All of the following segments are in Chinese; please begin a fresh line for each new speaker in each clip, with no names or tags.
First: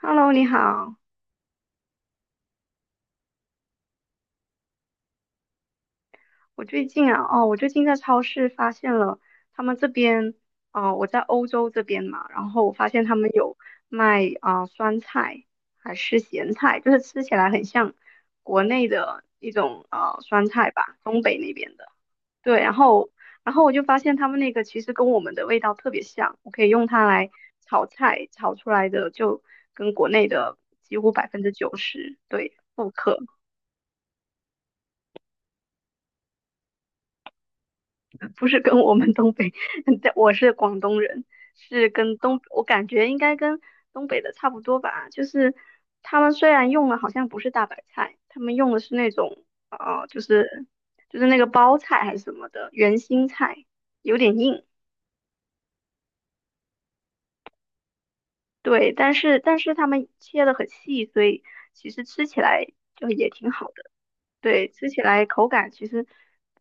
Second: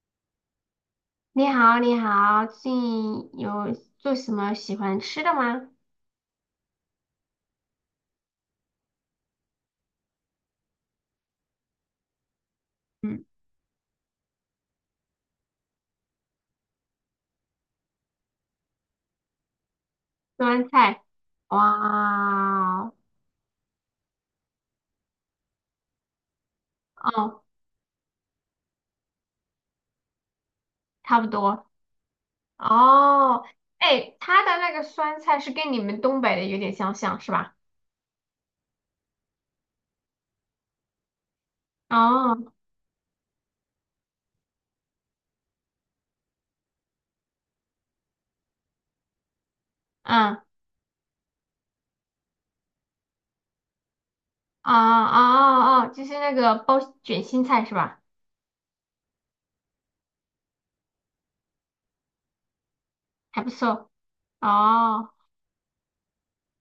Hello，你好。
你好，你好，最近有做什么喜欢吃的吗？
我最近在超市发现了他们这边，我在欧洲这边嘛，然后我发现他
嗯，
们有卖酸菜还是咸菜，就是吃起来很像国内的一种酸
酸
菜吧，
菜，
东北那边的。对，然
哇，
后我就发现他们那个其实跟我们的味道特别像，我可以用它来
哦，
炒菜，炒出来的就跟国内的几乎
差
百
不
分之
多，
九十对复刻。
哦，哎，它的那个酸菜是跟你们东北的有点相像，是吧？
不是跟我们东北，但我是广东人，是跟
哦，
东，我感觉应该跟东北的差不多吧。就是他们虽然用的好像不是大白菜，他们用的是那种呃，就
嗯，哦
是就是那个包菜还是什么的圆心菜，有点硬。
哦哦哦，就是那个包卷心菜是吧？
对，但是他们切的很细，所以其实吃起来就也
还
挺
不
好的。
错，
对，吃起
哦。
来口感其实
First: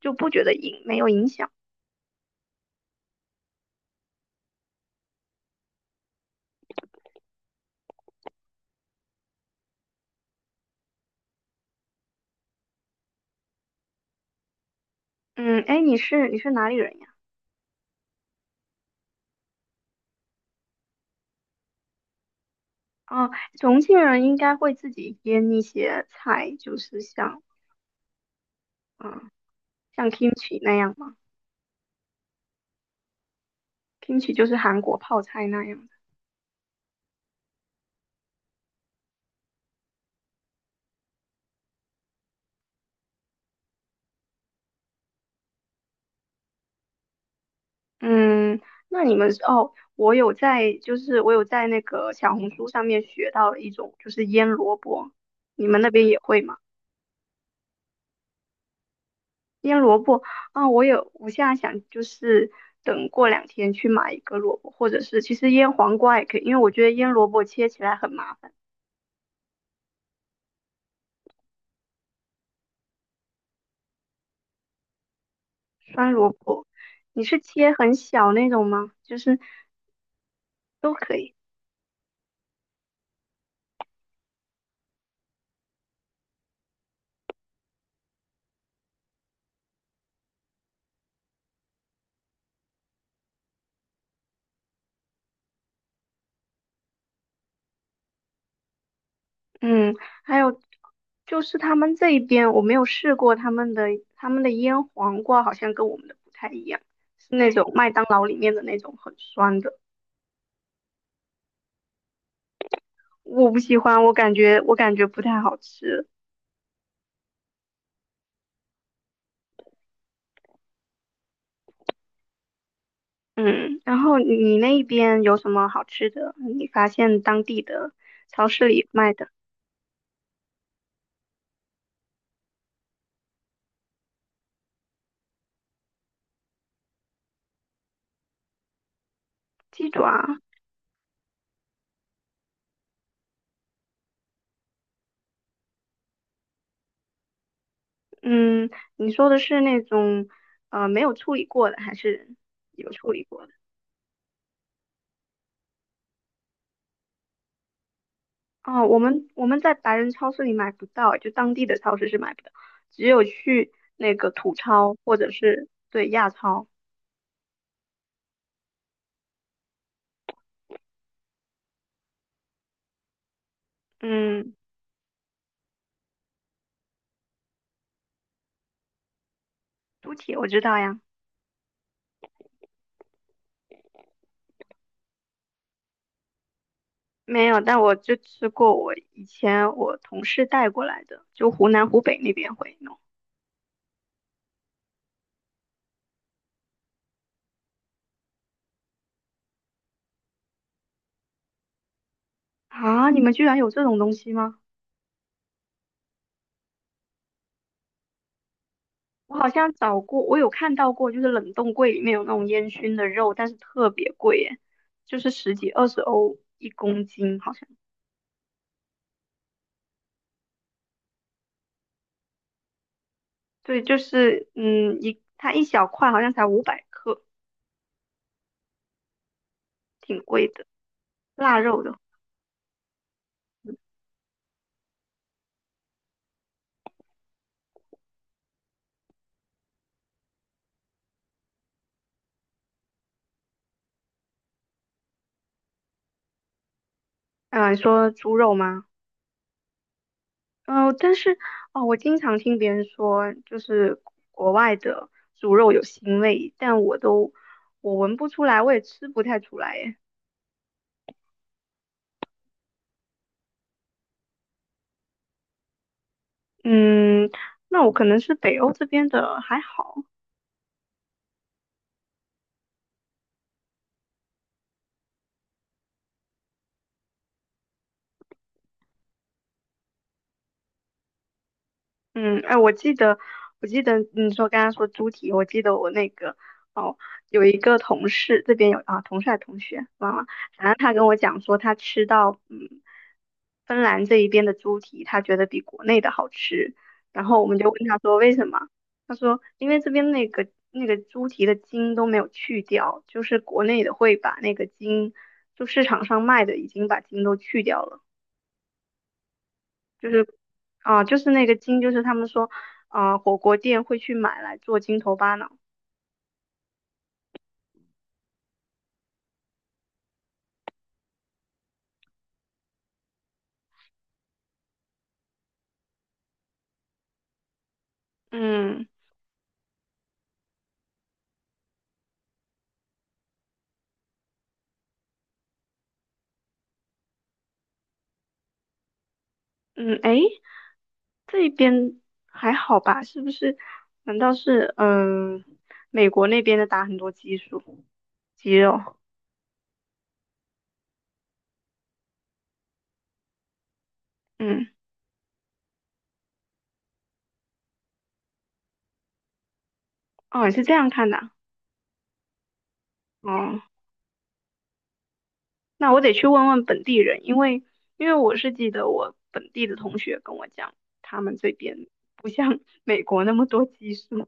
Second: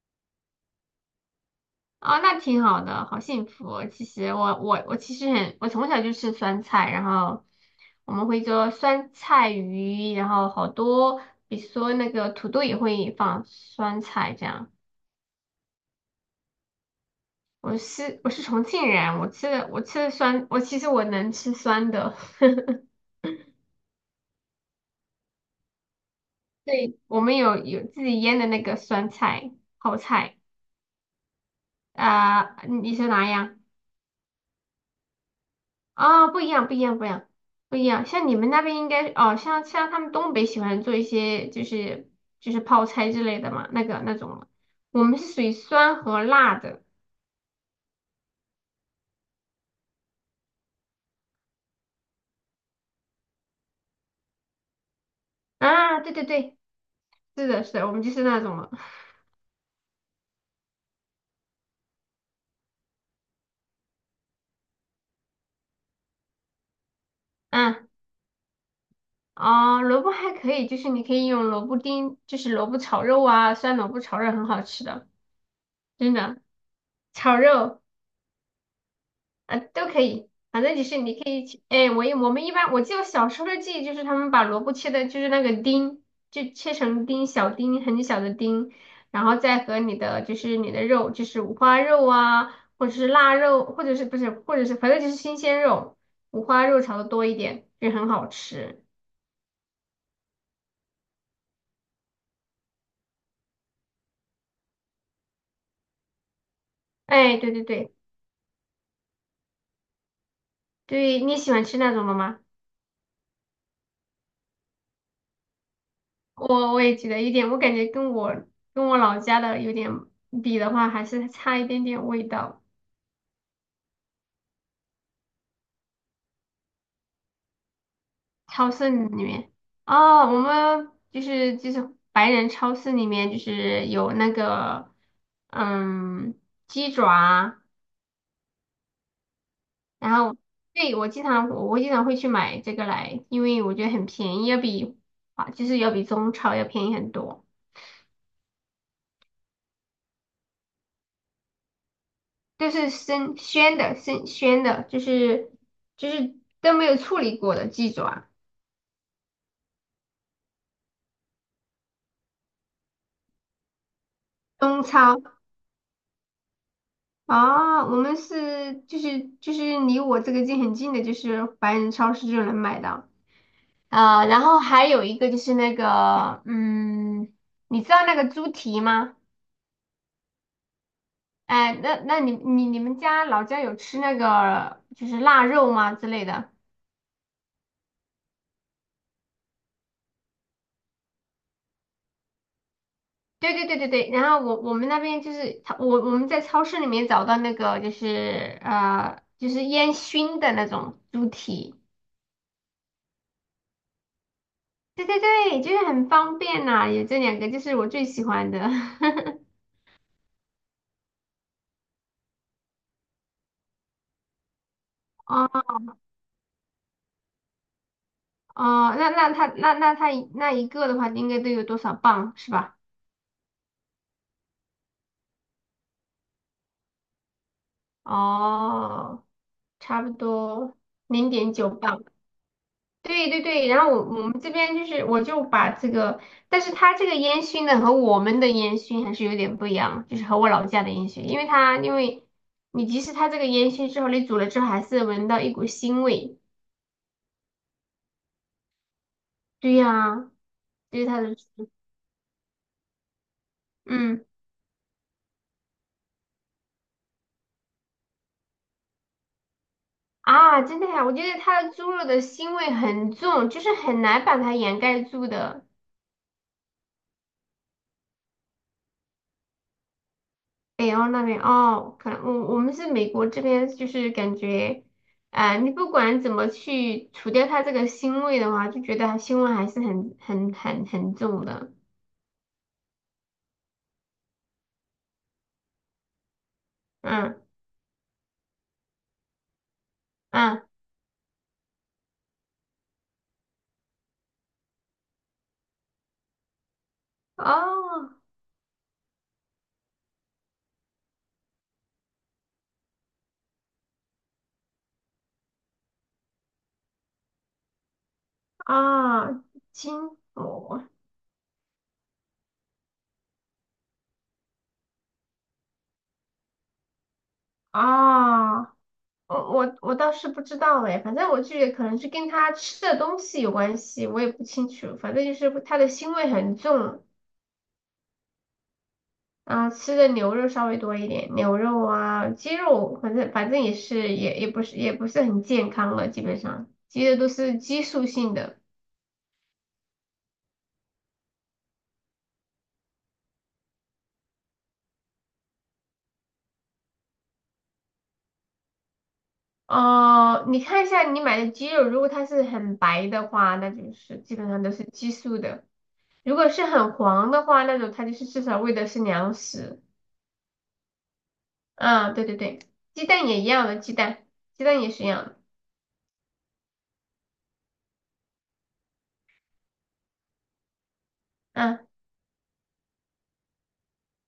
就不觉得硬，没有影响。
啊，那挺好的，好幸福哦，其实我其实很，我从小就吃酸菜，然后我们会做酸菜鱼，然后好多，比如说那个土豆也会放酸菜这样。
嗯，哎，你是哪里人呀？
我是重庆人，我吃的酸，我其实能吃酸的。
哦，重庆人应该会自己腌一些菜，就
对，
是
我们有自己腌的那个酸
嗯
菜泡
像
菜，
kimchi 那样嘛。
啊、你你说哪样？
k i m c h i 就是韩国泡菜那样的。
啊，不一样，不一样，不一样，不一样。像你们那边应该哦，像他们东北喜欢做一些，就是泡菜之类的嘛，那个那种了，我们是属于酸和辣的。
嗯，那你们是哦，我有在那个小红书上面学到了一种就是腌萝卜，你们那
啊，
边
对
也
对
会吗？
对，是的，是的，我们就是那种了。
腌萝卜啊，我有，我现在想就是等过2天去买一个萝卜，或者是其实腌黄瓜也可以，因为我觉得腌萝卜切起
嗯，
来很麻烦。
哦，萝卜还可以，就是你可以用萝卜丁，就是萝卜炒肉啊，酸萝卜炒肉很好吃的，
酸
真
萝
的，
卜，你
炒
是切
肉。
很小那种吗？就是
啊，都可以，反正就
都
是
可
你可
以。
以去，哎，我们一般，我记得我小时候的记忆就是他们把萝卜切的，就是那个丁，就切成丁，小丁，很小的丁，然后再和你的，就是你的肉，就是五花肉啊，或者是腊肉，或者是不是，或者是反正就是新鲜肉，五花肉炒的多一点，就很好吃。
嗯，还有就是他们这一边我没有试过他们的腌黄瓜，好像跟我们的不太一样，是
哎，
那
对对
种麦
对，
当劳里面的那种很酸的，
对，你喜欢吃那种的吗？
我不喜欢，我感觉不太好吃。
我也觉得有点，我感觉跟我老家的有点比的话，还是差一点点味道。
嗯，然后你那边有什么好吃的？你发现当地的超市
超
里
市里
卖的
面哦，我们就是，白人超市里面就是有那个嗯鸡爪啊，
鸡
然后
爪？
对，我经常会去买这个来，因为我觉得很便宜，啊，就是要比中超要便宜很多，
嗯，你说的是那种没有处理过的，还是
都是
有处理
生
过的？
鲜的生鲜的，就是都没有处理过的鸡爪，
哦，我们在白人超市里买不到，就当地的超市是买不到，只有去那个土
中
超或
超。
者是对亚超。
啊，我们是，就是离我这个近很近的，就是白人超市就能买到。啊、然
嗯，
后还有一个就是那个，嗯，你知道那个猪蹄吗？
猪蹄我知道呀。
哎，那那你你们家老家有吃那个就是腊肉吗之类的？
没有，但我就吃过我以前我同事带过来的，就湖南湖北那边会弄。
对对对对对。然后我们那边，就是超我我们在超市里面找到那个就是就是烟熏的那种猪蹄，
啊，你们居然有这种东西吗？
对对对，就是很方便呐、有这两个就是我最喜欢的。
我 好像找过，我有看到过，就是冷冻柜里面有那种烟熏的肉，但是特别贵耶，就是十
哦
几二十欧一公斤，好像。
哦，那他那一个的话应该都有多少磅是吧？
对，就是它一小块好像才500克，
哦，差不
挺贵的。
多零点
腊
九
肉的。
磅。对对对，然后我们这边就是，我就把这个，但是它这个烟熏呢和我们的烟熏还是有点不一样，就是和我老家的烟熏，因为你即使它这个烟熏之后，你煮了之后还是闻到一股腥味。
嗯、你说猪肉吗？
对呀、
嗯、
就是
但
它的，
是哦，我经常听别人说，就是
嗯
国外的猪肉有腥味，但我都我闻不出来，我也吃不太出来耶。
啊，真的呀、我觉得它的猪肉的腥味很重，就是很难把它掩盖住的。
嗯，那我可能是北欧这边的还好。
北欧那边哦，可能我们是美国这边，就是感觉，呃，你不管怎么去除掉它这个腥味的话，就觉得它腥味还是很很重的。
嗯，哎，我记得你说刚刚说猪蹄。我记得我那个哦，
嗯
有一个同事这边有啊，同事还是同学忘了，
嗯，
反正他跟我讲说他吃到芬兰这一边的猪蹄，他觉得比国内的好吃，然后我们就问他
哦
说为什么，他说因为这边那个猪蹄的筋都没有去掉，就是国内的会把那个筋，就市场上卖的已经把筋都去掉了。
啊，金箔
啊，就是那个筋，就是他们说，啊，火锅店会去买来做筋头巴脑。
啊，我倒是不知道哎，反正我就觉得可能是跟它吃的东西有关系，我也不清楚，反正就是它的腥味很重。
嗯
啊，吃的牛肉稍微多一点，牛肉啊，鸡肉，反正也是，也不是很健康了，基本上鸡的都是激素性的。
嗯，诶，这边还好吧？是不是？难道是美国那边的打很多激素肌肉？
哦、你看一下你买的鸡肉，如果它是很白的话，那就是基本上
嗯，
都是激素的；如果是很黄的话，那种它就是至少喂的是粮食。
哦，你是这样看的啊。
啊，对对对，鸡蛋也一
哦，
样的，鸡蛋也是一样的。
那我得去问问本地人，因为我是记得我本地的同学跟我讲，他们这
嗯，
边不像 美国那么多激素。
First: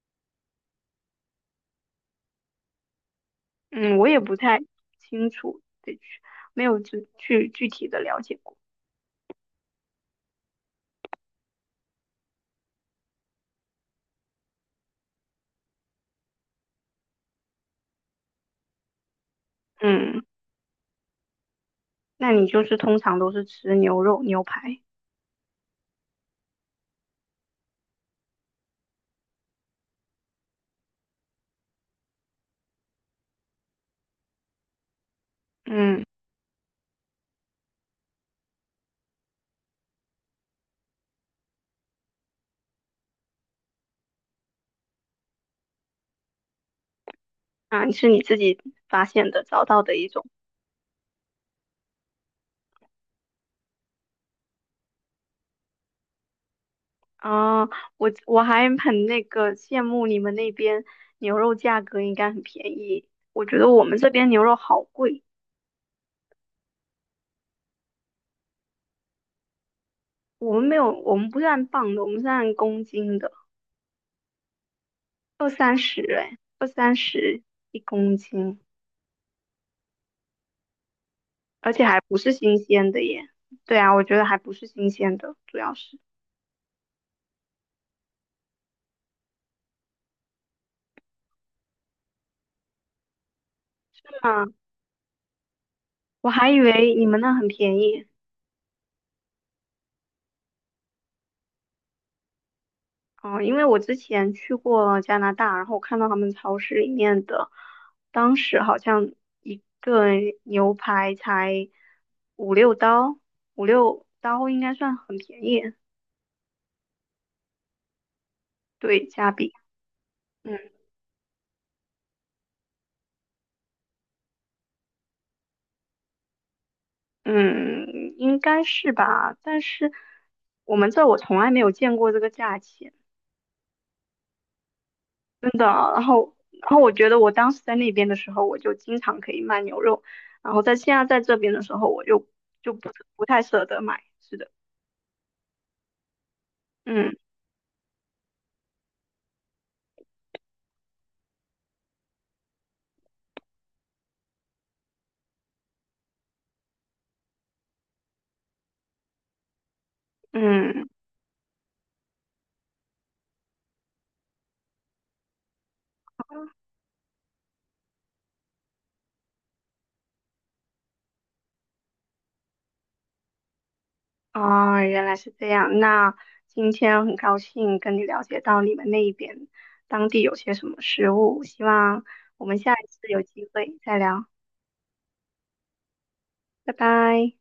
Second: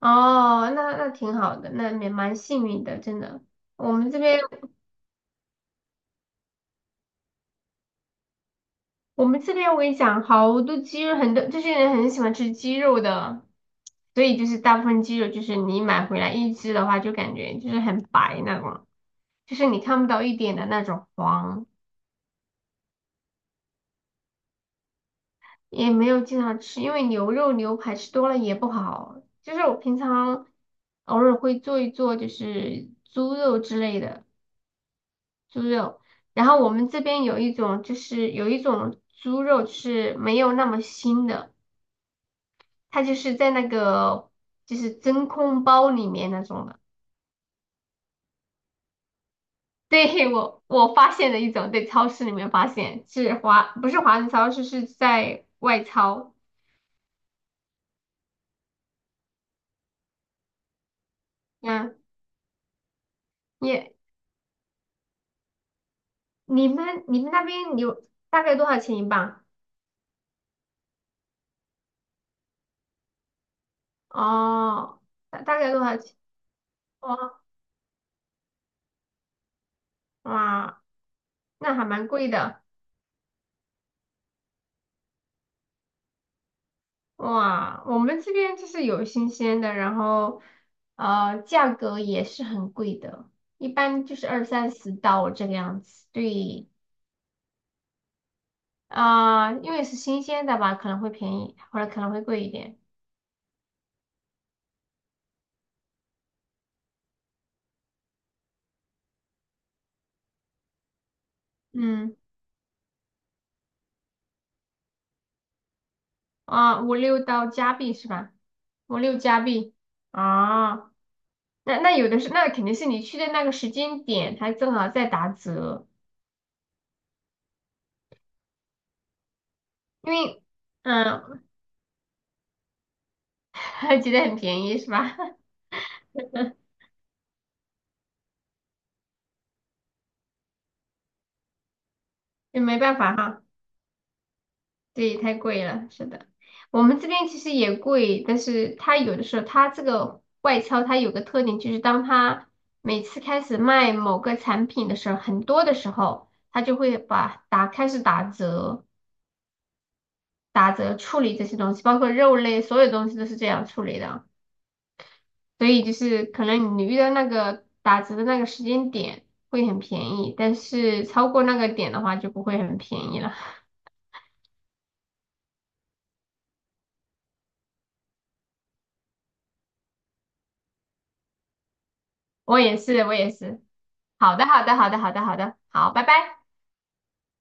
哦，那那挺好的，那也蛮幸运的，真的。我
嗯，我
们这
也不
边。
太清楚，得去，没有具体的了解过。
我们这边我跟你讲，好多鸡肉，很多这些人很喜欢吃鸡肉的，所以就是大部分鸡肉就是你买回来一只的话，就感觉就是很白那种，就是你看不到
嗯，
一点的那种黄，
那你就是通常都是吃牛肉、牛排。
也没有经常吃，因为牛肉牛排吃多了也不好。就是我平常偶尔会做一做，就是猪肉之类的猪肉，
嗯，
然后我们这边有一种，猪肉是没有那么腥的。它就是在那个就是真空包里面那种的。
啊，是你自己发现的、找到的一种。
对，我我发现了一种，在超市里面发现，不是华人超市，是在外超。
啊，我还很那个羡慕你们那边牛肉价
嗯，
格应该很便宜，我觉得我
你
们这边牛肉好贵，
你们那边有大概多少钱一磅？
我们没有，我们不是按磅的，我们是按公斤的，
哦，大大概多少钱？
二三
哇
十一公斤。
哇，
而
那
且
还
还
蛮
不
贵
是新
的
鲜的耶。对啊，我觉得还不是新鲜的，主要是。
哇。我们这边就是有新鲜的，然后呃价格也是很贵的，一般就是二
啊，
三十刀这个样子。
我还以
对。
为你们那很便宜。
啊、因为是新鲜的吧，可能会便宜，或者可能会贵一点。
哦，因为我之前去过加拿大，然后我看到他们超市里面的，当时好像一个牛排才
嗯，
五六刀，五六刀应该算很便宜。
啊、五六到加币是吧？五
对，
六
加
加
币。
币
嗯
啊，那那有的是，那肯定是你去的那个时间点，它正好在打折，
嗯，应该是吧，但是
因为
我们这儿我从
嗯，
来没有见过这个价钱。
还觉得很便宜是吧？
真的，然后，我觉得我当时在那边的时候，我就经常可以卖牛肉，然后在现在在这边的时候，我就
也
就
没
不
办法
不太
哈。
舍得买。是的。
对，太贵了，是的，我们这
嗯
边其实也贵，但是它有的时候它这个外销它有个特点，就是当它每次开始卖某个产品的时候，很多的时候，它就会把打开始打折，打
嗯，
折处理这些东西，包括肉类，所有东西都是这样处理的，所以就是可能你遇到那个打折的那个时间点会很便宜，但是超过那个点的话就不会很便宜了。
啊、原来是这样。那今天很高兴跟你了解到你们那一边当地有些什么食物，希望 我们
我
下
也
一
是，
次
我
有
也
机
是。
会再聊，
好的，好的，好的，好的，好的，好，拜拜。
拜拜。